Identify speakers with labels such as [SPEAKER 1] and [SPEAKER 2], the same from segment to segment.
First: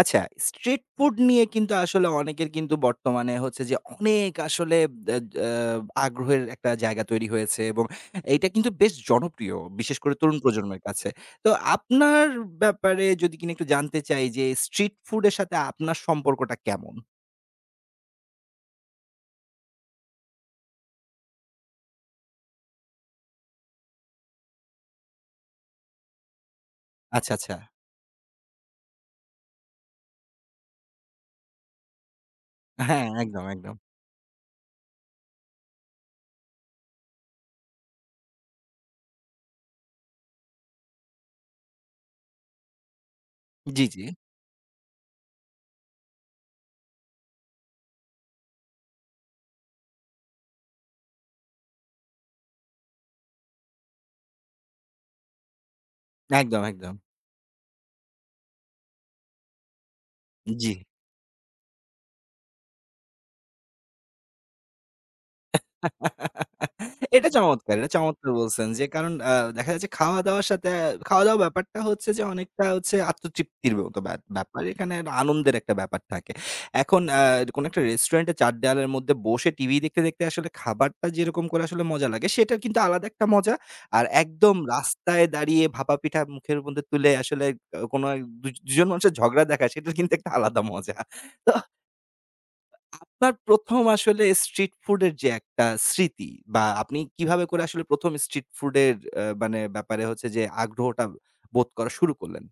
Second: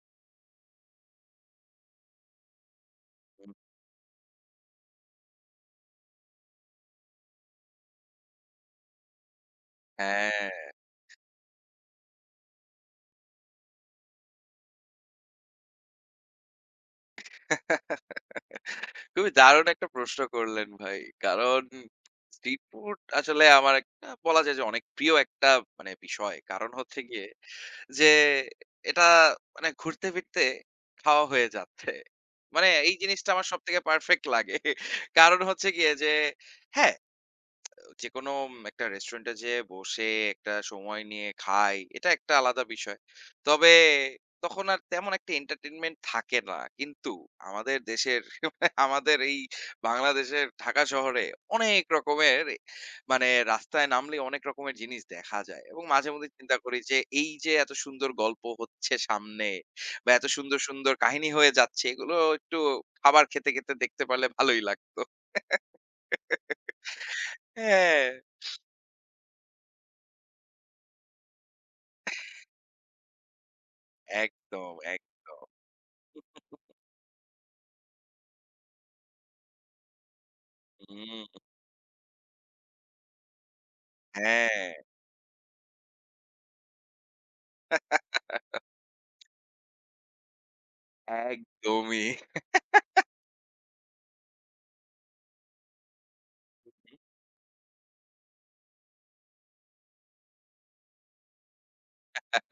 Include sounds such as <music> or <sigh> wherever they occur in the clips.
[SPEAKER 1] আচ্ছা, street food নিয়ে কিন্তু আসলে অনেকের কিন্তু বর্তমানে
[SPEAKER 2] হুম,
[SPEAKER 1] হচ্ছে যে অনেক আসলে দ্যা আ আগ্রহের একটা জায়গা তৈরি হয়েছে এবং এইটা কিন্তু বেশ জনপ্রিয়, বিশেষ করে তরুণ
[SPEAKER 2] হ্যাঁ।
[SPEAKER 1] প্রজন্মের কাছে। তো আপনার ব্যাপারে যদি কিনা একটু জানতে চাই যে স্ট্রিট ফুড এর সাথে আপনার সম্পর্কটা কেমন?
[SPEAKER 2] খুবই দারুণ একটা প্রশ্ন করলেন ভাই। কারণ স্ট্রিট ফুড আসলে আমার একটা বলা যায় যে অনেক প্রিয় একটা মানে বিষয়। কারণ হচ্ছে গিয়ে
[SPEAKER 1] আচ্ছা, আচ্ছা।
[SPEAKER 2] যে এটা মানে ঘুরতে ফিরতে খাওয়া হয়ে যাচ্ছে। মানে এই
[SPEAKER 1] হ্যাঁ,
[SPEAKER 2] জিনিসটা
[SPEAKER 1] একদম,
[SPEAKER 2] আমার
[SPEAKER 1] একদম।
[SPEAKER 2] সবথেকে পারফেক্ট লাগে। কারণ হচ্ছে গিয়ে যে হ্যাঁ যেকোনো একটা রেস্টুরেন্টে যেয়ে বসে একটা সময় নিয়ে খাই, এটা একটা আলাদা বিষয়। তবে
[SPEAKER 1] জি, জি।
[SPEAKER 2] তখন আর তেমন একটা এন্টারটেইনমেন্ট থাকে না। কিন্তু আমাদের দেশের <laughs> আমাদের এই বাংলাদেশের ঢাকা শহরে অনেক রকমের মানে রাস্তায় নামলে অনেক রকমের জিনিস দেখা যায়। এবং মাঝেমধ্যে চিন্তা
[SPEAKER 1] একদম,
[SPEAKER 2] করি
[SPEAKER 1] একদম।
[SPEAKER 2] যে এই যে এত সুন্দর গল্প হচ্ছে সামনে বা এত সুন্দর,
[SPEAKER 1] জি।
[SPEAKER 2] সুন্দর কাহিনী হয়ে যাচ্ছে এগুলো একটু খাবার খেতে, খেতে দেখতে পারলে ভালোই লাগতো। <laughs>
[SPEAKER 1] এটা চমৎকার, এটা
[SPEAKER 2] হ্যাঁ।
[SPEAKER 1] চমৎকার বলছেন যে কারণ দেখা যাচ্ছে খাওয়া-দাওয়ার সাথে খাওয়া-দাওয়া ব্যাপারটা হচ্ছে যে অনেকটা হচ্ছে আত্মতৃপ্তির মতো ব্যাপার।
[SPEAKER 2] একদম,
[SPEAKER 1] এখানে একটা
[SPEAKER 2] একদম।
[SPEAKER 1] আনন্দের একটা ব্যাপার থাকে। এখন কোনো একটা রেস্টুরেন্টে ৪ দেয়ালের মধ্যে বসে টিভি দেখতে, দেখতে আসলে খাবারটা
[SPEAKER 2] হুম,
[SPEAKER 1] যেরকম করে আসলে মজা লাগে সেটার কিন্তু আলাদা একটা মজা। আর একদম
[SPEAKER 2] হ্যাঁ,
[SPEAKER 1] রাস্তায় দাঁড়িয়ে ভাপা পিঠা মুখের মধ্যে তুলে আসলে কোনো এক দুজন মানুষের ঝগড়া দেখা সেটার কিন্তু একটা আলাদা মজা। তো
[SPEAKER 2] একদমই।
[SPEAKER 1] আপনার ১ম আসলে স্ট্রিট ফুডের যে একটা স্মৃতি বা আপনি কিভাবে করে আসলে ১ম স্ট্রিট ফুডের মানে ব্যাপারে হচ্ছে যে আগ্রহটা বোধ করা শুরু করলেন?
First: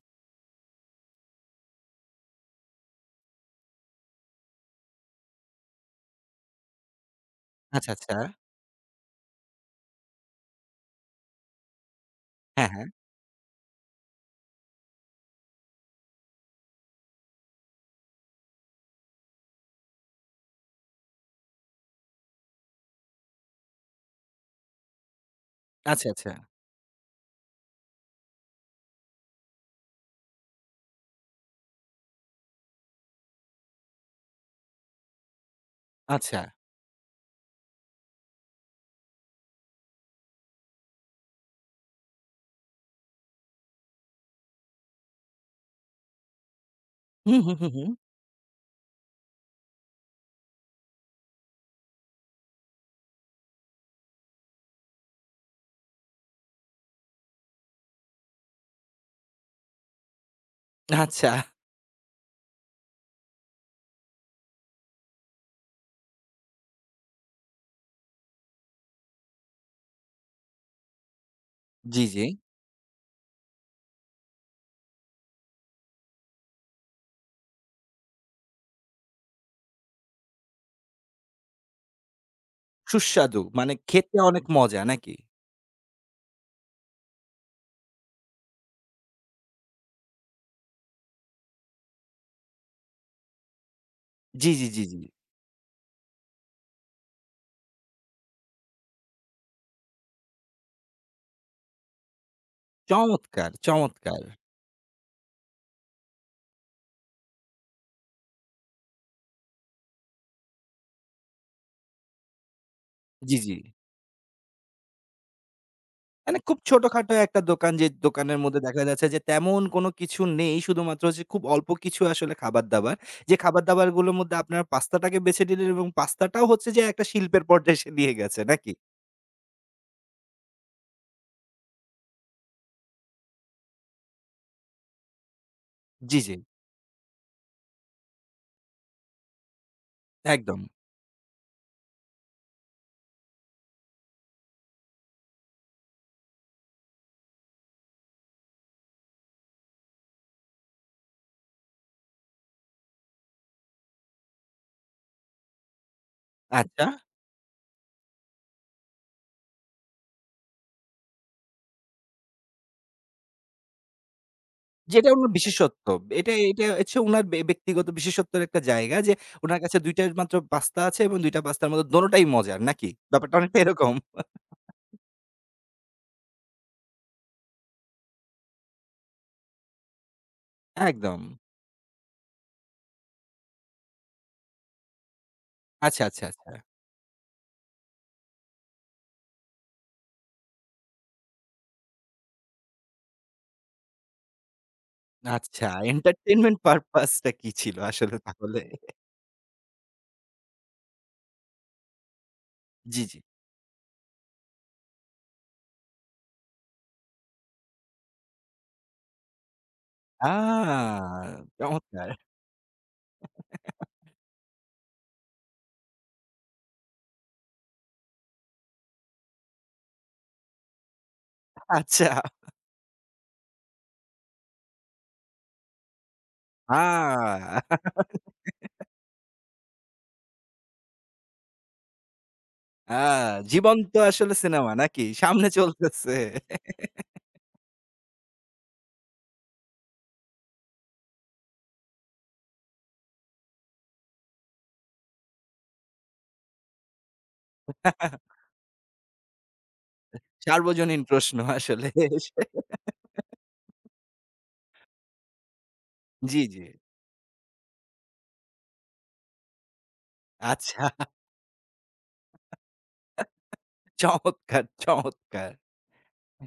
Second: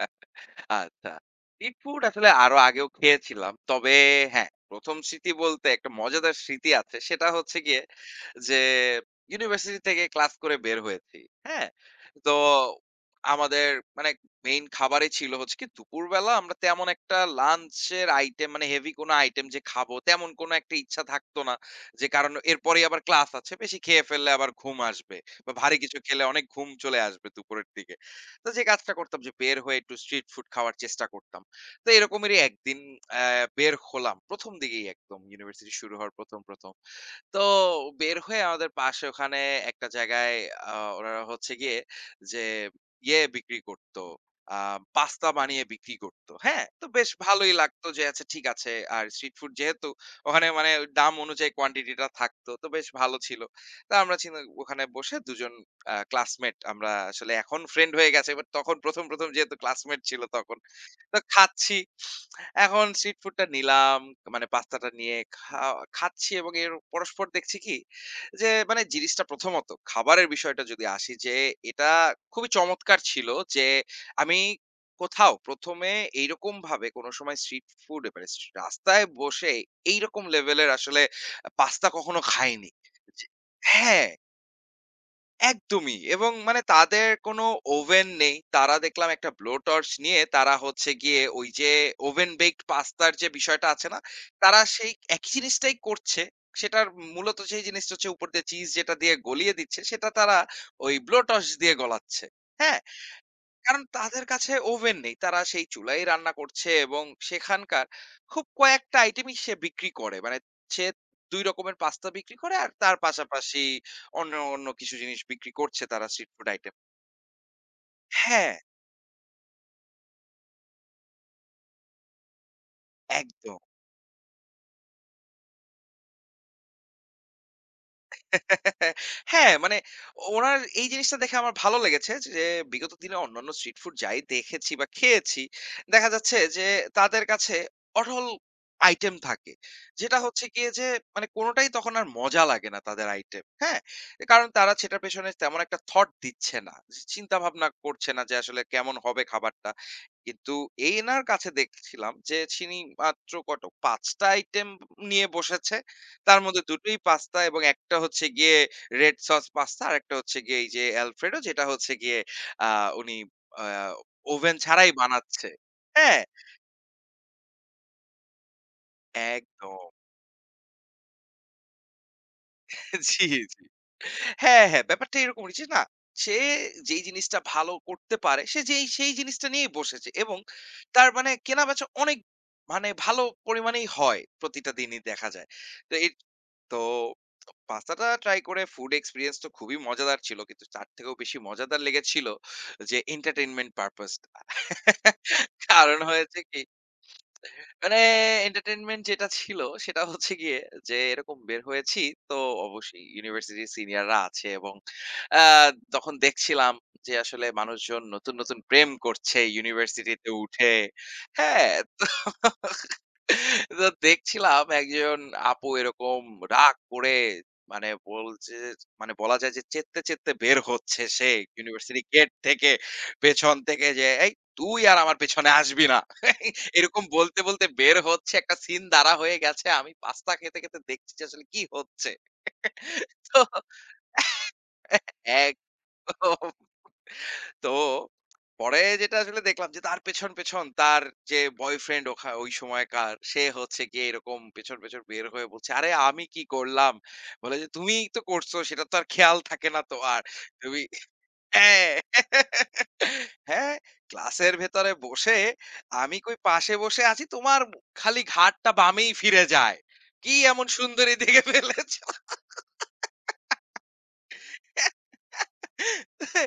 [SPEAKER 2] আচ্ছা। স্ট্রিট ফুড আসলে আরো আগেও খেয়েছিলাম। তবে হ্যাঁ, ১ম স্মৃতি বলতে একটা মজাদার স্মৃতি আছে। সেটা হচ্ছে গিয়ে
[SPEAKER 1] আচ্ছা, আচ্ছা।
[SPEAKER 2] যে ইউনিভার্সিটি থেকে ক্লাস করে বের হয়েছি। হ্যাঁ? তো
[SPEAKER 1] হ্যাঁ, হ্যাঁ।
[SPEAKER 2] আমাদের মানে মেইন খাবারই ছিল হচ্ছে কি দুপুরবেলা আমরা তেমন একটা লাঞ্চের আইটেম মানে হেভি কোনো আইটেম যে খাবো তেমন কোনো একটা ইচ্ছা থাকতো না। যে কারণ এরপরেই আবার ক্লাস আছে। বেশি খেয়ে ফেললে আবার ঘুম আসবে। বা ভারী কিছু
[SPEAKER 1] আচ্ছা,
[SPEAKER 2] খেলে
[SPEAKER 1] আচ্ছা,
[SPEAKER 2] অনেক ঘুম চলে আসবে দুপুরের দিকে। তো যে কাজটা করতাম যে বের হয়ে একটু স্ট্রিট ফুড খাওয়ার চেষ্টা করতাম। তো এরকমেরই একদিন বের হলাম ১ম দিকেই একদম ইউনিভার্সিটি শুরু হওয়ার
[SPEAKER 1] আচ্ছা।
[SPEAKER 2] ১ম, ১ম। তো বের হয়ে আমাদের পাশে ওখানে একটা জায়গায় আ ওনারা হচ্ছে গিয়ে যে বিক্রি করতো। আ পাস্তা বানিয়ে বিক্রি করতো। হ্যাঁ? তো বেশ
[SPEAKER 1] হুম,
[SPEAKER 2] ভালোই
[SPEAKER 1] হুম, হুম,
[SPEAKER 2] লাগতো
[SPEAKER 1] হুম।
[SPEAKER 2] যে আচ্ছা ঠিক আছে। আর স্ট্রিট ফুড যেহেতু ওখানে মানে ওই দাম অনুযায়ী কোয়ান্টিটিটা থাকতো। তো বেশ ভালো ছিল। তো আমরা ছিলাম ওখানে বসে ২ জন ক্লাসমেট আমরা আসলে এখন ফ্রেন্ড হয়ে গেছে। বাট তখন ১ম, ১ম যেহেতু ক্লাসমেট ছিল তখন। তো
[SPEAKER 1] আচ্ছা।
[SPEAKER 2] খাচ্ছি। এখন স্ট্রিট ফুডটা নিলাম, মানে পাস্তাটা নিয়ে খাচ্ছি এবং এর পরস্পর দেখছি কি যে মানে জিনিসটা প্রথমত খাবারের বিষয়টা যদি আসি যে এটা
[SPEAKER 1] জি, জি।
[SPEAKER 2] খুবই চমৎকার ছিল যে আমি কোথাও ১ম এ এইরকমভাবে কোনো সময় স্ট্রিট ফুড মানে রাস্তায় বসে এইরকম লেভেলের আসলে পাস্তা কখনো খাইনি। যে
[SPEAKER 1] সুস্বাদু মানে
[SPEAKER 2] হ্যাঁ।
[SPEAKER 1] খেতে অনেক মজা নাকি?
[SPEAKER 2] একদমই এবং মানে তাদের কোনো ওভেন নেই। তারা দেখলাম একটা blow torch নিয়ে তারা হচ্ছে গিয়ে ওই যে ওভেন বেকড পাস্তার যে বিষয়টা আছে না?
[SPEAKER 1] জি,
[SPEAKER 2] তারা
[SPEAKER 1] জি, জি,
[SPEAKER 2] সেই
[SPEAKER 1] জি।
[SPEAKER 2] একই জিনিসটাই করছে। সেটার মূলত সেই জিনিসটা হচ্ছে উপর দিয়ে চিজ যেটা দিয়ে গলিয়ে দিচ্ছে সেটা তারা ওই blow torch দিয়ে গলাচ্ছে। হ্যাঁ?
[SPEAKER 1] চমৎকার,
[SPEAKER 2] কারণ
[SPEAKER 1] চমৎকার।
[SPEAKER 2] তাদের কাছে ওভেন নেই। তারা সেই চুলায় রান্না করছে এবং সেখানকার খুব কয়েকটা আইটেমই সে বিক্রি করে। মানে সে ২ রকমের পাস্তা বিক্রি করে আর তার
[SPEAKER 1] জি, জি।
[SPEAKER 2] পাশাপাশি অন্য, অন্য কিছু জিনিস বিক্রি করছে তারা স্ট্রিট
[SPEAKER 1] মানে
[SPEAKER 2] ফুড
[SPEAKER 1] খুব
[SPEAKER 2] আইটেম
[SPEAKER 1] ছোটখাটো একটা দোকান যে দোকানের
[SPEAKER 2] হ্যাঁ,
[SPEAKER 1] মধ্যে দেখা যাচ্ছে যে তেমন কোনো কিছু নেই। শুধুমাত্র যে খুব অল্প কিছু আসলে খাবার-দাবার। যে
[SPEAKER 2] একদম।
[SPEAKER 1] খাবার-দাবারগুলোর মধ্যে আপনারা পাস্তাটাকে বেছে নিলেন এবং পাস্তাটাও হচ্ছে যে একটা শিল্পের পর্যায়ে এসে নিয়ে গেছে নাকি?
[SPEAKER 2] হ্যাঁ, মানে ওনার এই জিনিসটা দেখে আমার ভালো লেগেছে যে বিগত দিনে অন্যান্য স্ট্রিট ফুড যাই দেখেছি বা খেয়েছি, দেখা
[SPEAKER 1] জি, জি।
[SPEAKER 2] যাচ্ছে যে তাদের কাছে অঢল আইটেম থাকে। যেটা হচ্ছে
[SPEAKER 1] একদম।
[SPEAKER 2] গিয়ে যে মানে কোনটাই তখন আর মজা লাগে না তাদের আইটেম, হ্যাঁ? কারণ তারা সেটার পেছনে তেমন একটা থট দিচ্ছে না। চিন্তা ভাবনা করছে না যে আসলে কেমন হবে খাবারটা। কিন্তু এই এনার কাছে দেখছিলাম যে তিনি মাত্র কত ৫ টা আইটেম নিয়ে বসেছে। তার মধ্যে ২
[SPEAKER 1] আচ্ছা।
[SPEAKER 2] টোই পাস্তা এবং একটা হচ্ছে গিয়ে রেড সস পাস্তা আরেকটা হচ্ছে গিয়ে এই যে অ্যালফ্রেডো যেটা হচ্ছে গিয়ে আ উনি আ ওভেন ছাড়াই
[SPEAKER 1] যেটা উনার
[SPEAKER 2] বানাচ্ছে।
[SPEAKER 1] বিশেষত্ব।
[SPEAKER 2] হ্যাঁ?
[SPEAKER 1] এটা এটা হচ্ছে উনার ব্যক্তিগত বিশেষত্বের একটা জায়গা যে উনার কাছে
[SPEAKER 2] একদম।
[SPEAKER 1] ২ টা মাত্র পাস্তা আছে এবং ২ টা পাস্তার মধ্যে দোনোটাই মজার নাকি?
[SPEAKER 2] <laughs> জি,
[SPEAKER 1] ব্যাপারটা অনেকটা
[SPEAKER 2] জি।
[SPEAKER 1] এরকম।
[SPEAKER 2] হ্যাঁ, হ্যাঁ, ব্যাপারটা এরকম যে না, সে যেই জিনিসটা ভালো করতে পারে সে যেই সেই জিনিসটা নিয়েই বসেছে এবং তার
[SPEAKER 1] একদম।
[SPEAKER 2] মানে কেনাবেচা অনেক মানে ভালো পরিমাণেই হয় প্রতিটা দিনই দেখা যায়। তো
[SPEAKER 1] আচ্ছা,
[SPEAKER 2] এ
[SPEAKER 1] আচ্ছা, আচ্ছা।
[SPEAKER 2] তো পাস্তাটা ট্রাই করে ফুড এক্সপেরিয়েন্স তো খুবই মজাদার ছিল। কিন্তু তার থেকেও বেশি মজাদার লেগেছিল যে এন্টারটেইনমেন্ট পারপাস টা।
[SPEAKER 1] আচ্ছা,
[SPEAKER 2] কারণ হয়েছে
[SPEAKER 1] এন্টারটেইনমেন্ট
[SPEAKER 2] কি
[SPEAKER 1] পারপাস টা কি ছিল
[SPEAKER 2] মানে
[SPEAKER 1] আসলে তাহলে?
[SPEAKER 2] এন্টারটেইনমেন্ট যেটা ছিল সেটা হচ্ছে গিয়ে যে এরকম বের হয়েছি তো
[SPEAKER 1] জি,
[SPEAKER 2] অবশ্যই
[SPEAKER 1] জি।
[SPEAKER 2] ইউনিভার্সিটির সিনিয়ররা আছে এবং আ তখন দেখছিলাম যে আসলে মানুষজন নতুন, নতুন প্রেম করছে ইউনিভার্সিটিতে
[SPEAKER 1] আ
[SPEAKER 2] উঠে। হ্যাঁ? তো
[SPEAKER 1] চমৎকার!
[SPEAKER 2] তো দেখছিলাম একজন আপু এরকম রাগ করে মানে বলছে মানে বলা যায় যে চেত্তে চেত্তে বের হচ্ছে সে ইউনিভার্সিটি
[SPEAKER 1] আচ্ছা।
[SPEAKER 2] গেট থেকে পেছন থেকে যে এই তুই আর আমার পেছনে আসবি না এরকম
[SPEAKER 1] আ
[SPEAKER 2] বলতে বলতে বের হচ্ছে একটা সিন দাঁড়া হয়ে গেছে আমি পাস্তা খেতে খেতে দেখছি যে আসলে কি হচ্ছে
[SPEAKER 1] আ
[SPEAKER 2] তো
[SPEAKER 1] জীবন্ত আসলে সিনেমা নাকি? সামনে চলতেছে।
[SPEAKER 2] একদম তো পরে যেটা আসলে দেখলাম যে তার পেছন, পেছন তার যে বয়ফ্রেন্ড ওই সময়কার সে হচ্ছে গিয়ে এরকম পেছন, পেছন বের হয়ে বলছে, "আরে আমি কি করলাম?" বলে যে, "তুমিই তো করছো সেটা তো আর খেয়াল থাকে না তো আর। তুমি"
[SPEAKER 1] সার্বজনীন প্রশ্ন আসলে।
[SPEAKER 2] হ্যাঁ, হ্যাঁ, ক্লাসের ভেতরে বসে আমি কই
[SPEAKER 1] জি, জি।
[SPEAKER 2] পাশে বসে আছি তোমার খালি ঘাড়টা বামেই ফিরে যায়। কি এমন
[SPEAKER 1] আচ্ছা।
[SPEAKER 2] সুন্দরী দেখে ফেলেছ?
[SPEAKER 1] চমৎকার, চমৎকার!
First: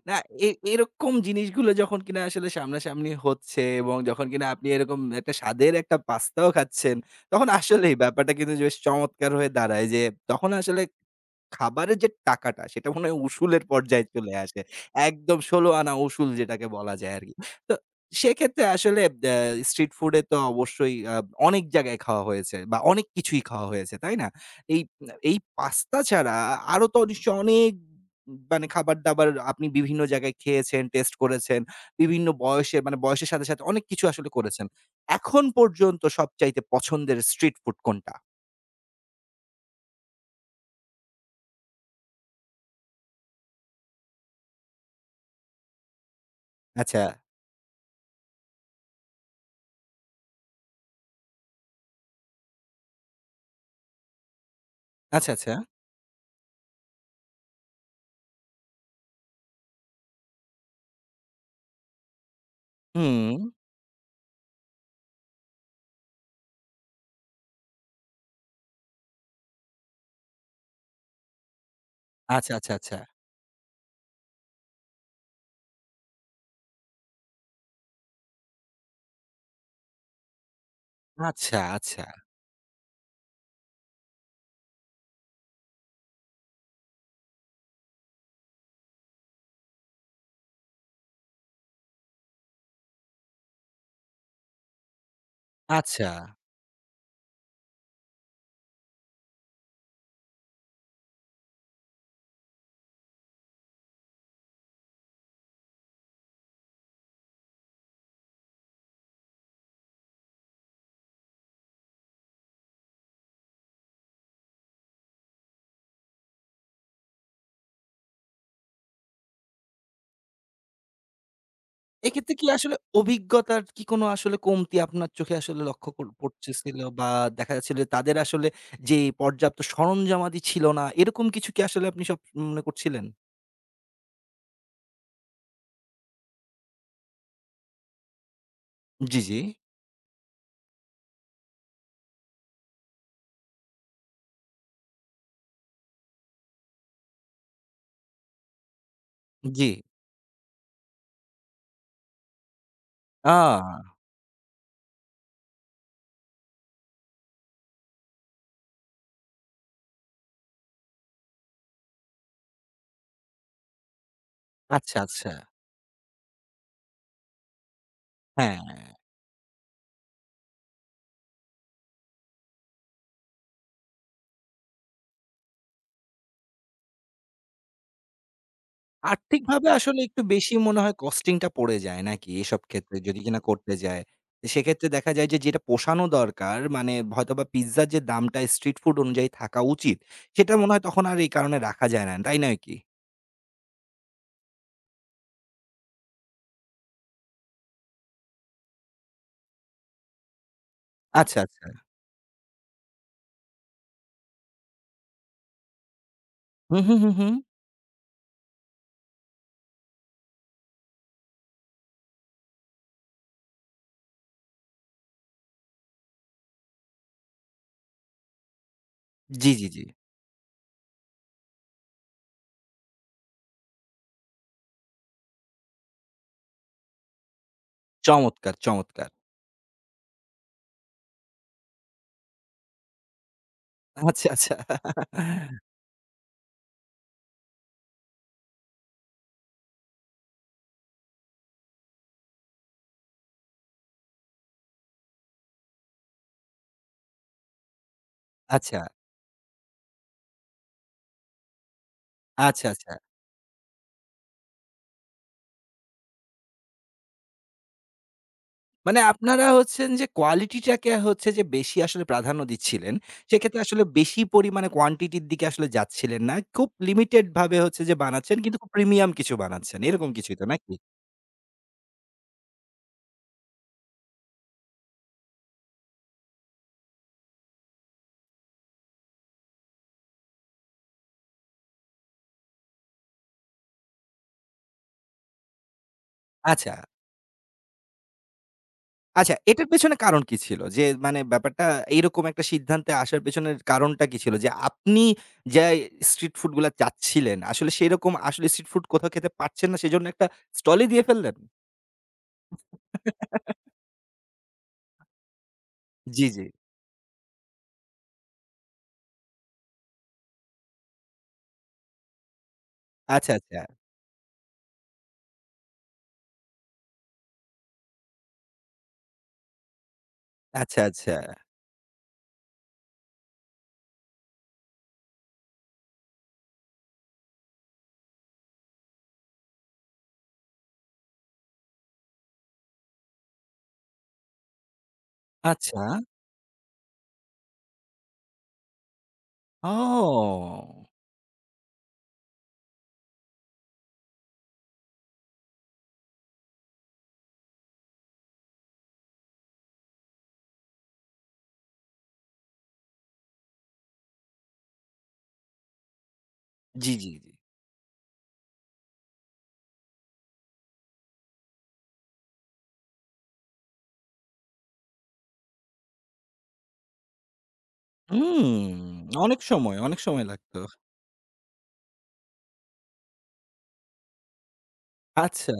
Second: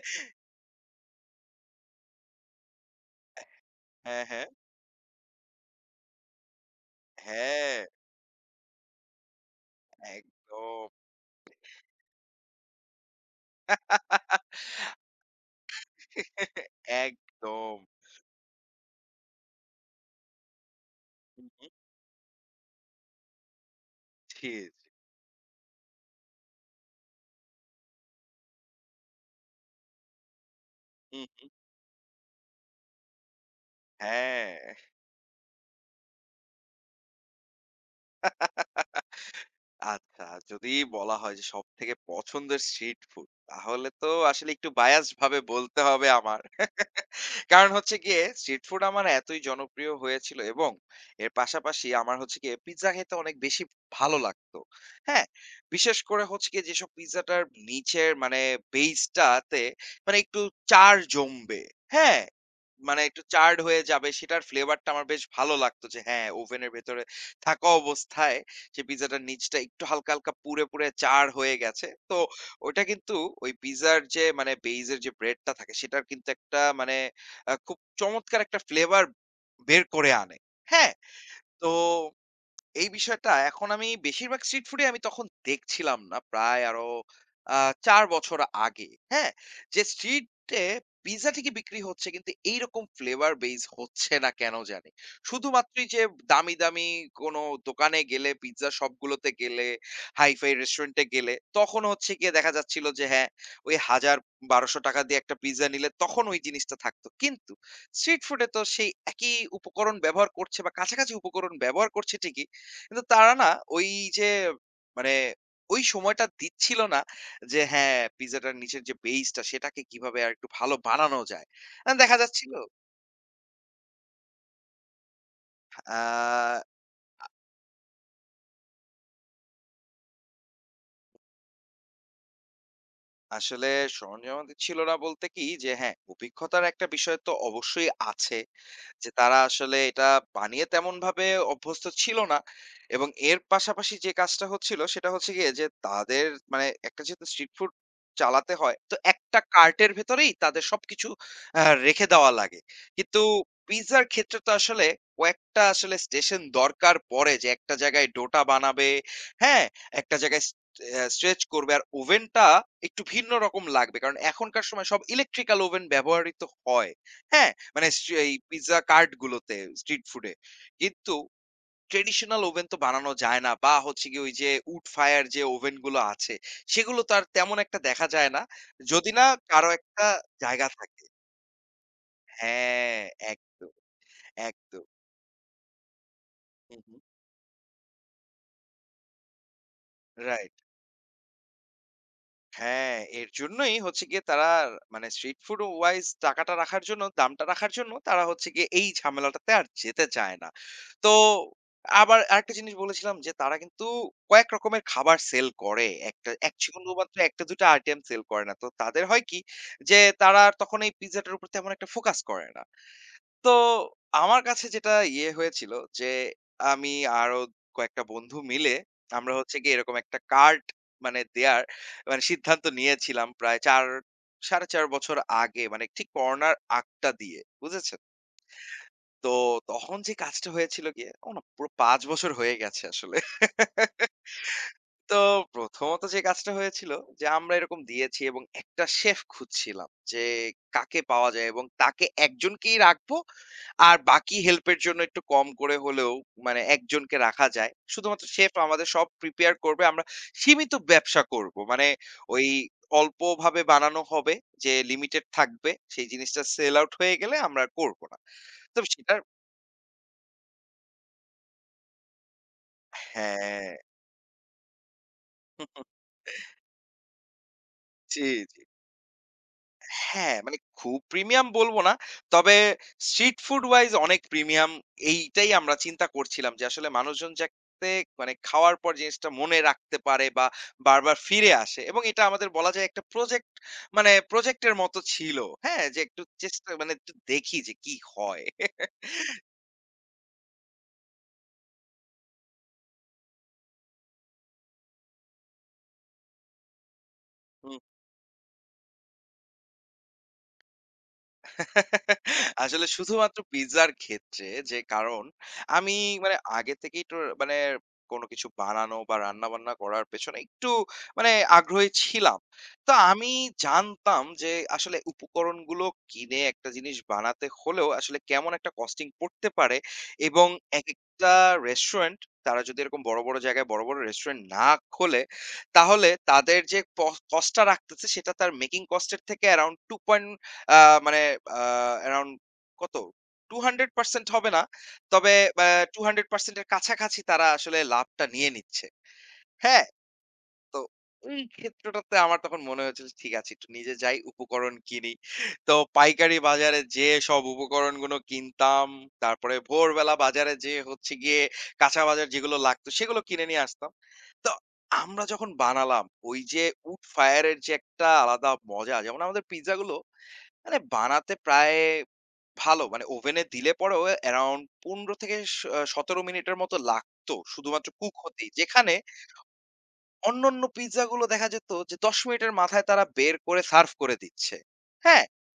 [SPEAKER 1] না, এ এরকম জিনিসগুলো যখন কিনা আসলে সামনাসামনি হচ্ছে এবং
[SPEAKER 2] হ্যাঁ,
[SPEAKER 1] যখন কিনা
[SPEAKER 2] হ্যাঁ,
[SPEAKER 1] আপনি এরকম একটা স্বাদের একটা পাস্তাও খাচ্ছেন, তখন
[SPEAKER 2] হ্যাঁ,
[SPEAKER 1] আসলেই ব্যাপারটা কিন্তু বেশ চমৎকার হয়ে দাঁড়ায় যে তখন আসলে
[SPEAKER 2] একদম।
[SPEAKER 1] খাবারের যে টাকাটা সেটা মনে হয় উসুলের পর্যায়ে চলে আসে। একদম ১৬ আনা উসুল যেটাকে বলা যায় আরকি। তো
[SPEAKER 2] একদম।
[SPEAKER 1] সেক্ষেত্রে আসলে স্ট্রিট ফুডে তো অবশ্যই
[SPEAKER 2] হু,
[SPEAKER 1] অনেক
[SPEAKER 2] হু।
[SPEAKER 1] জায়গায় খাওয়া হয়েছে বা অনেক কিছুই খাওয়া হয়েছে, তাই না?
[SPEAKER 2] ছি,
[SPEAKER 1] এই
[SPEAKER 2] ছি।
[SPEAKER 1] এই পাস্তা ছাড়া আরো তো নিশ্চয়ই অনেক মানে খাবার-দাবার আপনি বিভিন্ন জায়গায় খেয়েছেন, টেস্ট
[SPEAKER 2] হু,
[SPEAKER 1] করেছেন। বিভিন্ন বয়সে মানে বয়সের সাথে, সাথে অনেক কিছু আসলে করেছেন।
[SPEAKER 2] হ্যাঁ।
[SPEAKER 1] এখন পর্যন্ত সবচাইতে পছন্দের স্ট্রিট ফুড কোনটা?
[SPEAKER 2] আচ্ছা, যদি বলা হয় যে সবথেকে পছন্দের স্ট্রিট ফুড তাহলে তো আসলে একটু বায়াসড ভাবে বলতে হবে আমার।
[SPEAKER 1] আচ্ছা,
[SPEAKER 2] <laughs> কারণ হচ্ছে গিয়ে স্ট্রিট ফুড আমার এতই জনপ্রিয় হয়েছিল এবং এর পাশাপাশি আমার হচ্ছে গিয়ে পিজ্জা খেতে অনেক বেশি ভালো লাগতো। হ্যাঁ?
[SPEAKER 1] আচ্ছা, আচ্ছা।
[SPEAKER 2] বিশেষ করে হচ্ছে গিয়ে যেসব পিজ্জাটার নিচের মানে বেইসটাতে মানে একটু চাড় জমবে। হ্যাঁ? মানে একটু
[SPEAKER 1] হুম।
[SPEAKER 2] চার্ড হয়ে যাবে সেটার ফ্লেভারটা আমার বেশ ভালো লাগতো যে হ্যাঁ, ওভেনের ভেতরে থাকা অবস্থায় যে পিজ্জাটার নিচটা একটু হালকা, হালকা পুড়ে, পুড়ে চার হয়ে গেছে। তো
[SPEAKER 1] আচ্ছা, আচ্ছা,
[SPEAKER 2] ওইটা
[SPEAKER 1] আচ্ছা।
[SPEAKER 2] কিন্তু ওই পিজ্জার যে মানে বেইজ এর যে ব্রেডটা থাকে সেটার কিন্তু একটা মানে খুব চমৎকার একটা ফ্লেভার বের করে আনে। হ্যাঁ?
[SPEAKER 1] আচ্ছা,
[SPEAKER 2] তো
[SPEAKER 1] আচ্ছা,
[SPEAKER 2] এই বিষয়টা এখন আমি বেশিরভাগ স্ট্রিট ফুডই আমি তখন দেখছিলাম না। প্রায় আরো আ ৪ বছর আগে। হ্যাঁ? যে স্ট্রিটে পিজ্জা ঠিকই বিক্রি হচ্ছে কিন্তু এইরকম ফ্লেভার বেস হচ্ছে না কেন জানি। শুধুমাত্রই যে
[SPEAKER 1] আচ্ছা।
[SPEAKER 2] দামি, দামি কোনো দোকানে গেলে পিজ্জা শপগুলোতে গেলে, হাই-ফাই রেস্টুরেন্টে গেলে তখন হচ্ছে গিয়ে দেখা যাচ্ছিল যে হ্যাঁ, ওই ১০০০-১২০০ দিয়ে একটা পিজ্জা নিলে তখন ওই জিনিসটা থাকতো। কিন্তু স্ট্রিট ফুডে তো সেই একই উপকরণ ব্যবহার করছে বা কাছাকাছি উপকরণ ব্যবহার করছে ঠিকই। কিন্তু তারা না ওই যে মানে ওই সময়টা দিচ্ছিল না যে হ্যাঁ পিজ্জাটার নিচের যে বেইসটা সেটাকে কিভাবে আর একটু ভালো বানানো যায়। দেখা
[SPEAKER 1] এক্ষেত্রে কি
[SPEAKER 2] যাচ্ছিল
[SPEAKER 1] আসলে অভিজ্ঞতার কি কোনো আসলে কমতি আপনার চোখে আসলে লক্ষ্য
[SPEAKER 2] আ
[SPEAKER 1] পড়তেছিল বা দেখা যাচ্ছিল যে তাদের আসলে যে পর্যাপ্ত সরঞ্জামাদি ছিল না, এরকম কিছু কি আসলে আপনি সব মনে করছিলেন?
[SPEAKER 2] আসলে সরঞ্জামাদি ছিল না বলতে কি যে হ্যাঁ, অভিজ্ঞতার একটা বিষয় তো অবশ্যই আছে। যে
[SPEAKER 1] জি,
[SPEAKER 2] তারা
[SPEAKER 1] জি।
[SPEAKER 2] আসলে এটা বানিয়ে তেমনভাবে অভ্যস্ত ছিল না। এবং এর পাশাপাশি যে কাজটা হচ্ছিল সেটা হচ্ছে গিয়ে যে তাদের মানে একটা যেহেতু স্ট্রিট ফুড চালাতে হয়, তো একটা
[SPEAKER 1] জি।
[SPEAKER 2] কার্টের ভেতরেই তাদের সবকিছু রেখে দেওয়া লাগে। কিন্তু
[SPEAKER 1] আ
[SPEAKER 2] পিজ্জার ক্ষেত্রে তো আসলে কয়েকটা আসলে স্টেশন দরকার পড়ে যে একটা জায়গায় ডোটা বানাবে, হ্যাঁ? একটা জায়গায় স অ্যা স্ট্রেচ করবে। আর ওভেনটা একটু ভিন্ন রকম লাগবে। কারণ এখনকার সময়
[SPEAKER 1] আচ্ছা,
[SPEAKER 2] সব
[SPEAKER 1] আচ্ছা।
[SPEAKER 2] ইলেকট্রিক্যাল ওভেন ব্যবহৃত হয়। হ্যাঁ? মানে এই
[SPEAKER 1] হ্যাঁ।
[SPEAKER 2] পিজ্জা কার্ট গুলোতে স্ট্রিট ফুডে। কিন্তু ট্র্যাডিশনাল ওভেন তো বানানো যায় না বা হচ্ছে গিয়ে ওই যে উড ফায়ার যে ওভেন গুলো আছে, সেগুলো তো আর তেমন একটা দেখা যায় না। যদি না
[SPEAKER 1] আর্থিকভাবে
[SPEAKER 2] কারো
[SPEAKER 1] আসলে
[SPEAKER 2] একটা
[SPEAKER 1] একটু বেশি
[SPEAKER 2] জায়গা
[SPEAKER 1] মনে হয়
[SPEAKER 2] থাকে।
[SPEAKER 1] কস্টিং টা পড়ে যায় নাকি এসব ক্ষেত্রে
[SPEAKER 2] হ্যাঁ,
[SPEAKER 1] যদি কিনা
[SPEAKER 2] একদম,
[SPEAKER 1] করতে যায়। তো
[SPEAKER 2] একদম।
[SPEAKER 1] সেক্ষেত্রে দেখা যায় যে যেটা পোষানো দরকার
[SPEAKER 2] হু,
[SPEAKER 1] মানে
[SPEAKER 2] হু।
[SPEAKER 1] হয়তোবা পিজ্জার যে দামটা স্ট্রিট ফুড অনুযায়ী থাকা উচিত সেটা
[SPEAKER 2] রাইট।
[SPEAKER 1] মনে হয় তখন আর এই কারণে রাখা যায় না। তাই নয় কি?
[SPEAKER 2] হ্যাঁ, এর জন্যই হচ্ছে গিয়ে তারা মানে স্ট্রিট ফুড ওয়াইজ টাকাটা রাখার জন্য, দামটা রাখার জন্য তারা হচ্ছে গিয়ে এই ঝামেলাটাতে আর যেতে চায় না। তো
[SPEAKER 1] আচ্ছা, আচ্ছা।
[SPEAKER 2] আবার আরেকটা জিনিস বলেছিলাম যে তারা কিন্তু কয়েক রকমের খাবার সেল করে। একটা এক
[SPEAKER 1] হুম, হুম, হুম,
[SPEAKER 2] শুধুমাত্র
[SPEAKER 1] হুম।
[SPEAKER 2] ১ টা ২ টা আইটেম সেল করে না। তো তাদের হয় কি যে তারা আর তখন এই পিজ্জাটার উপর তেমন একটা ফোকাস করে না। তো আমার কাছে যেটা ইয়ে হয়েছিল যে আমি আরো কয়েকটা বন্ধু মিলে আমরা
[SPEAKER 1] জি,
[SPEAKER 2] হচ্ছে
[SPEAKER 1] জি,
[SPEAKER 2] গিয়ে
[SPEAKER 1] জি।
[SPEAKER 2] এরকম একটা কার্ড মানে দেয়ার মানে সিদ্ধান্ত নিয়েছিলাম প্রায় ৪ ৪.৫ বছর আগে মানে ঠিক করোনার আগটা দিয়ে, বুঝেছেন?
[SPEAKER 1] চমৎকার, চমৎকার।
[SPEAKER 2] তো তখন যে কাজটা হয়েছিল গিয়ে ও না পুরো ৫ বছর হয়ে গেছে আসলে। <laughs>
[SPEAKER 1] আচ্ছা, আচ্ছা।
[SPEAKER 2] তো প্রথমত যে কাজটা হয়েছিল যে আমরা এরকম দিয়েছি এবং একটা শেফ খুঁজছিলাম যে কাকে পাওয়া যায় এবং তাকে একজনকেই রাখবো আর বাকি হেল্পের জন্য একটু কম করে হলেও মানে একজনকে রাখা যায়। শুধুমাত্র শেফ
[SPEAKER 1] আচ্ছা,
[SPEAKER 2] আমাদের সব প্রিপেয়ার করবে। আমরা সীমিত ব্যবসা করব। মানে ওই
[SPEAKER 1] আচ্ছা, আচ্ছা।
[SPEAKER 2] অল্পভাবে বানানো হবে যে লিমিটেড থাকবে। সেই জিনিসটা সেল আউট হয়ে গেলে আমরা আর করব না। তো
[SPEAKER 1] মানে
[SPEAKER 2] সেটার
[SPEAKER 1] আপনারা হচ্ছেন যে কোয়ালিটিটাকে হচ্ছে যে বেশি আসলে প্রাধান্য দিচ্ছিলেন। সেক্ষেত্রে
[SPEAKER 2] হ্যাঁ।
[SPEAKER 1] আসলে বেশি পরিমাণে কোয়ান্টিটির দিকে আসলে
[SPEAKER 2] <laughs>
[SPEAKER 1] যাচ্ছিলেন না। খুব লিমিটেড ভাবে হচ্ছে যে
[SPEAKER 2] জি,
[SPEAKER 1] বানাচ্ছেন কিন্তু
[SPEAKER 2] জি।
[SPEAKER 1] খুব প্রিমিয়াম কিছু বানাচ্ছেন। এরকম কিছুই
[SPEAKER 2] হ্যাঁ,
[SPEAKER 1] তো
[SPEAKER 2] মানে
[SPEAKER 1] নাকি?
[SPEAKER 2] খুব প্রিমিয়াম বলব না। তবে স্ট্রিট ফুড ওয়াইজ অনেক প্রিমিয়াম। এইটাই আমরা চিন্তা করছিলাম যে আসলে মানুষজন যাতে মানে খাওয়ার পর জিনিসটা মনে রাখতে পারে বা বারবার ফিরে আসে এবং এটা আমাদের বলা যায় একটা প্রজেক্ট মানে প্রজেক্ট এর মতো ছিল। হ্যাঁ? যে একটু চেষ্টা
[SPEAKER 1] আচ্ছা,
[SPEAKER 2] মানে একটু দেখি যে কি হয়।
[SPEAKER 1] আচ্ছা, এটার পেছনে কারণ কি ছিল? যে মানে ব্যাপারটা এইরকম একটা সিদ্ধান্তে আসার পেছনের কারণটা কি ছিল? যে আপনি যে স্ট্রিট ফুড গুলা চাচ্ছিলেন আসলে সেরকম আসলে স্ট্রিট ফুড কোথাও খেতে পারছেন না সেজন্য একটা স্টলই দিয়ে ফেললেন?
[SPEAKER 2] আসলে শুধুমাত্র
[SPEAKER 1] <laughs>
[SPEAKER 2] পিজ্জার ক্ষেত্রে যে কারণ আমি
[SPEAKER 1] জি,
[SPEAKER 2] মানে
[SPEAKER 1] জি।
[SPEAKER 2] আগে থেকেই তো মানে কোনো কিছু বানানো বা রান্না-বান্না করার পেছনে একটু মানে আগ্রহী ছিলাম। তো
[SPEAKER 1] আচ্ছা,
[SPEAKER 2] আমি
[SPEAKER 1] আচ্ছা,
[SPEAKER 2] জানতাম যে আসলে উপকরণগুলো কিনে একটা জিনিস বানাতে হলেও আসলে কেমন একটা কস্টিং পড়তে পারে এবং
[SPEAKER 1] আচ্ছা, আচ্ছা,
[SPEAKER 2] একেকটা রেস্টুরেন্ট তারা যদি এরকম বড়, বড় জায়গায় বড়, বড় রেস্টুরেন্ট না খোলে, তাহলে তাদের যে কস্টটা রাখতেছে সেটা তার মেকিং কস্ট এর থেকে অ্যারাউন্ড টু পয়েন্ট আ মানে আ অ্যারাউন্ড কত? 200% হবে না। তবে অ্যা
[SPEAKER 1] আচ্ছা।
[SPEAKER 2] 200% এর কাছাকাছি তারা আসলে লাভটা নিয়ে নিচ্ছে। হ্যাঁ? তো
[SPEAKER 1] ও!
[SPEAKER 2] ওই ক্ষেত্রটাতে আমার তখন মনে হয়েছিল ঠিক আছে একটু নিজে যাই উপকরণ কিনি। তো পাইকারি বাজারে যেয়ে সব উপকরণগুলো কিনতাম। তারপরে ভোরবেলা বাজারে যেয়ে হচ্ছে গিয়ে কাঁচা বাজার যেগুলো লাগতো সেগুলো কিনে নিয়ে আসতাম। তো আমরা যখন বানালাম ওই যে
[SPEAKER 1] জি,
[SPEAKER 2] উড
[SPEAKER 1] জি, জি।
[SPEAKER 2] ফায়ার এর যে একটা আলাদা মজা যেমন আমাদের পিজ্জা গুলো মানে বানাতে প্রায় ভালো। মানে ওভেনে দিলে পরেও around ১৫ থেকে ১৭ মিনিটের মতো লাগতো শুধুমাত্র কুক হতেই।
[SPEAKER 1] হুম,
[SPEAKER 2] যেখানে
[SPEAKER 1] অনেক সময়, অনেক সময় লাগতো।
[SPEAKER 2] অন্যান্য পিজ্জাগুলো দেখা যেত যে ১০ মিনিটের মাথায় তারা বের করে সার্ভ করে দিচ্ছে। হ্যাঁ?
[SPEAKER 1] আচ্ছা,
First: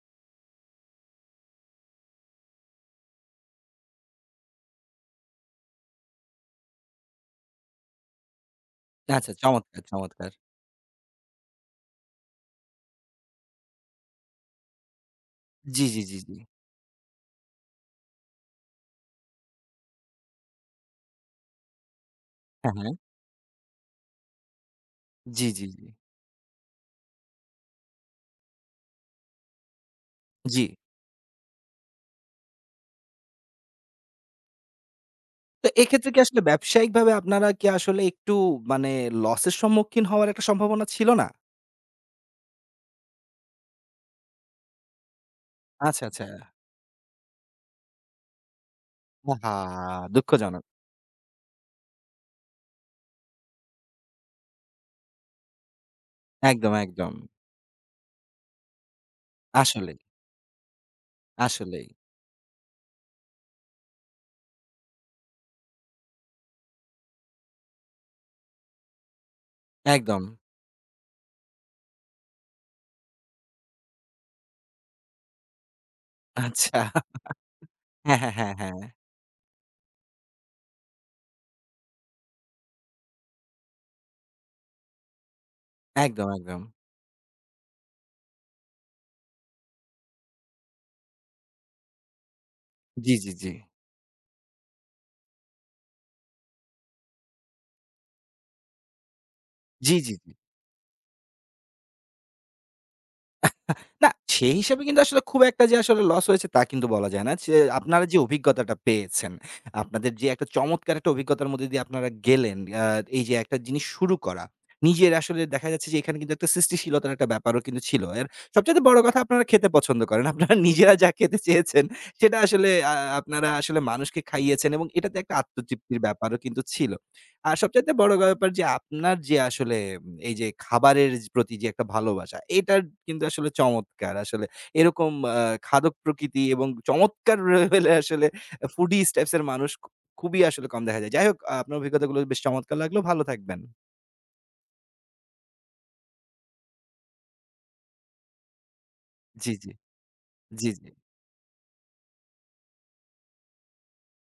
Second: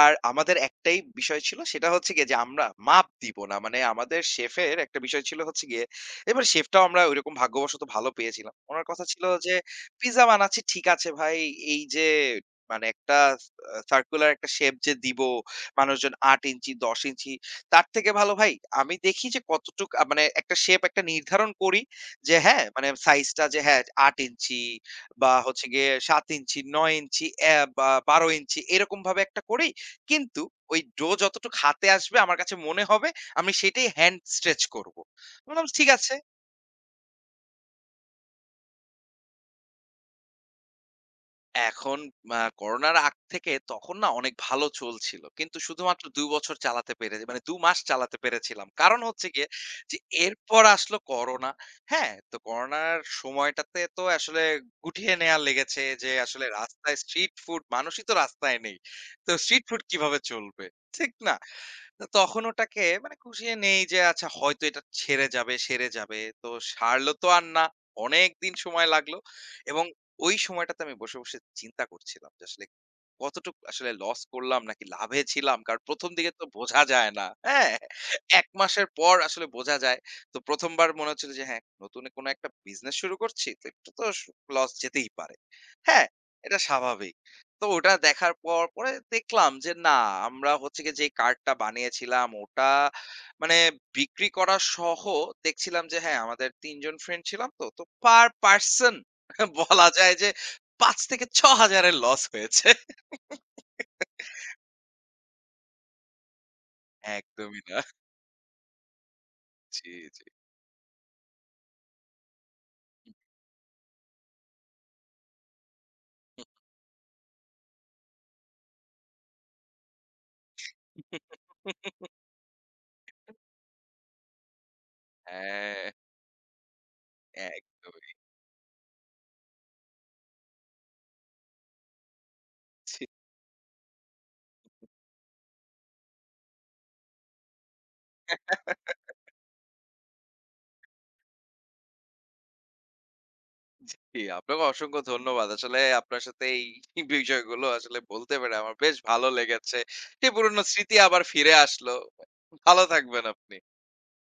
[SPEAKER 2] আর আমাদের একটাই বিষয় ছিল সেটা হচ্ছে গিয়ে যে আমরা মাপ দিব না। মানে আমাদের শেফের একটা বিষয় ছিল হচ্ছে গিয়ে এবার শেফটাও আমরা ঐরকম ভাগ্যবশত ভালো পেয়েছিলাম। উনার কথা ছিল
[SPEAKER 1] আচ্ছা,
[SPEAKER 2] যে,
[SPEAKER 1] চমৎকার,
[SPEAKER 2] "পিজ্জা
[SPEAKER 1] চমৎকার।
[SPEAKER 2] বানাচ্ছি ঠিক আছে ভাই, এই যে মানে একটা সার্কুলার একটা শেপ যে দিব
[SPEAKER 1] জি, জি,
[SPEAKER 2] মানুষজন
[SPEAKER 1] জি, জি।
[SPEAKER 2] ৮ ইঞ্চি, ১০ ইঞ্চি তার থেকে ভালো ভাই আমি দেখি যে কতটুক মানে একটা শেপ একটা নির্ধারণ করি যে হ্যাঁ,
[SPEAKER 1] হ্যাঁ,
[SPEAKER 2] মানে
[SPEAKER 1] হ্যাঁ।
[SPEAKER 2] সাইজটা যে হ্যাঁ ৮ ইঞ্চি বা
[SPEAKER 1] জি, জি,
[SPEAKER 2] হচ্ছে
[SPEAKER 1] জি,
[SPEAKER 2] গিয়ে ৭ ইঞ্চি, ৯ ইঞ্চি, বা ১২ ইঞ্চি এরকমভাবে একটা করি। কিন্তু
[SPEAKER 1] জি।
[SPEAKER 2] ওই ডো যতটুক হাতে আসবে আমার কাছে মনে হবে আমি সেটাই হ্যান্ড স্ট্রেচ করব। বললাম
[SPEAKER 1] তো
[SPEAKER 2] ঠিক
[SPEAKER 1] এক্ষেত্রে
[SPEAKER 2] আছে।
[SPEAKER 1] কি আসলে ব্যবসায়িকভাবে আপনারা কি আসলে একটু মানে লসের সম্মুখীন হওয়ার একটা সম্ভাবনা ছিল না?
[SPEAKER 2] এখন করোনার আগ থেকে তখন না অনেক ভালো চলছিল। কিন্তু
[SPEAKER 1] আচ্ছা,
[SPEAKER 2] শুধুমাত্র
[SPEAKER 1] আচ্ছা।
[SPEAKER 2] ২ বছর চালাতে পেরে মানে ২ মাস চালাতে পেরেছিলাম। কারণ হচ্ছে গিয়ে
[SPEAKER 1] আহা!
[SPEAKER 2] যে এরপর
[SPEAKER 1] দুঃখজনক।
[SPEAKER 2] আসলো করোনা। হ্যাঁ? তো করোনার সময়টাতে তো আসলে গুটিয়ে নেয়া লেগেছে যে আসলে
[SPEAKER 1] একদম,
[SPEAKER 2] রাস্তায়
[SPEAKER 1] একদম।
[SPEAKER 2] স্ট্রিট ফুড মানুষই তো রাস্তায় নেই। তো স্ট্রিট ফুড
[SPEAKER 1] আসলেই,
[SPEAKER 2] কিভাবে চলবে? ঠিক না?
[SPEAKER 1] আসলেই।
[SPEAKER 2] তো তখন ওটাকে মানে খুশিয়ে নেই যে আচ্ছা হয়তো এটা ছেড়ে যাবে, সেরে যাবে। তো সারল তো আর না। অনেকদিন সময় লাগলো এবং
[SPEAKER 1] একদম।
[SPEAKER 2] ওই সময়টাতে আমি বসে, বসে চিন্তা করছিলাম যে আসলে কতটুক আসলে লস করলাম নাকি লাভে ছিলাম। কারণ ১ম দিকে তো
[SPEAKER 1] আচ্ছা।
[SPEAKER 2] বোঝা যায় না। হ্যাঁ?
[SPEAKER 1] হ্যাঁ, হ্যাঁ,
[SPEAKER 2] ১
[SPEAKER 1] হ্যাঁ,
[SPEAKER 2] মাসের
[SPEAKER 1] হ্যাঁ।
[SPEAKER 2] পর আসলে বোঝা যায়। তো ১ম বার মনে হচ্ছিল যে হ্যাঁ, নতুন কোনো একটা বিজনেস শুরু করছি। তো একটু তো লস যেতেই পারে। হ্যাঁ?
[SPEAKER 1] একদম,
[SPEAKER 2] এটা
[SPEAKER 1] একদম।
[SPEAKER 2] স্বাভাবিক। তো ওটা দেখার পর পরে দেখলাম যে না আমরা হচ্ছে গিয়ে যে কার্ডটা বানিয়েছিলাম ওটা
[SPEAKER 1] জি, জি, জি।
[SPEAKER 2] মানে বিক্রি করা সহ দেখছিলাম যে হ্যাঁ, আমাদের ৩ জন ফ্রেন্ড ছিলাম তো। তো পার পারসন বলা
[SPEAKER 1] জি, জি,
[SPEAKER 2] যায় যে
[SPEAKER 1] জি।
[SPEAKER 2] ৫,০০০-৬,০০০ এর লস হয়েছে।
[SPEAKER 1] না, সেই হিসাবে কিন্তু আসলে খুব একটা যে আসলে লস হয়েছে তা কিন্তু বলা যায় না। যে
[SPEAKER 2] একদমই না।
[SPEAKER 1] আপনারা যে অভিজ্ঞতাটা পেয়েছেন,
[SPEAKER 2] জি,
[SPEAKER 1] আপনাদের
[SPEAKER 2] জি।
[SPEAKER 1] যে একটা চমৎকার একটা অভিজ্ঞতার মধ্যে দিয়ে আপনারা গেলেন, এই যে একটা জিনিস শুরু করা। নিজের আসলে দেখা যাচ্ছে যে এখানে কিন্তু একটা সৃষ্টিশীলতার একটা ব্যাপারও কিন্তু ছিল। এর সবচাইতে বড় কথা আপনারা খেতে পছন্দ করেন। আপনারা নিজেরা যা খেতে চেয়েছেন সেটা আসলে আপনারা আসলে মানুষকে খাইয়েছেন এবং এটাতে একটা
[SPEAKER 2] হ্যাঁ,
[SPEAKER 1] আত্মতৃপ্তির ব্যাপারও কিন্তু ছিল। আর সবচাইতে
[SPEAKER 2] একদমই।
[SPEAKER 1] বড় ব্যাপার যে আপনার যে আসলে এই যে খাবারের প্রতি যে একটা ভালোবাসা, এটার
[SPEAKER 2] জি।
[SPEAKER 1] কিন্তু আসলে চমৎকার। আসলে এরকম খাদক প্রকৃতি এবং চমৎকার <laughs> লেভেলে আসলে ফুডিজ টাইপস এর মানুষ খুবই আসলে কম দেখা যায়। যাই হোক, আপনার অভিজ্ঞতাগুলো বেশ চমৎকার লাগলো। ভালো থাকবেন।
[SPEAKER 2] জি, আপনাকে অসংখ্য ধন্যবাদ। আসলে আপনার সাথে এই বিষয়গুলো আসলে বলতে পেরে আমার বেশ ভালো
[SPEAKER 1] জি, জি।
[SPEAKER 2] লেগেছে। সেই পুরনো
[SPEAKER 1] জি, জি।
[SPEAKER 2] স্মৃতি আবার ফিরে আসলো। ভালো থাকবেন আপনি।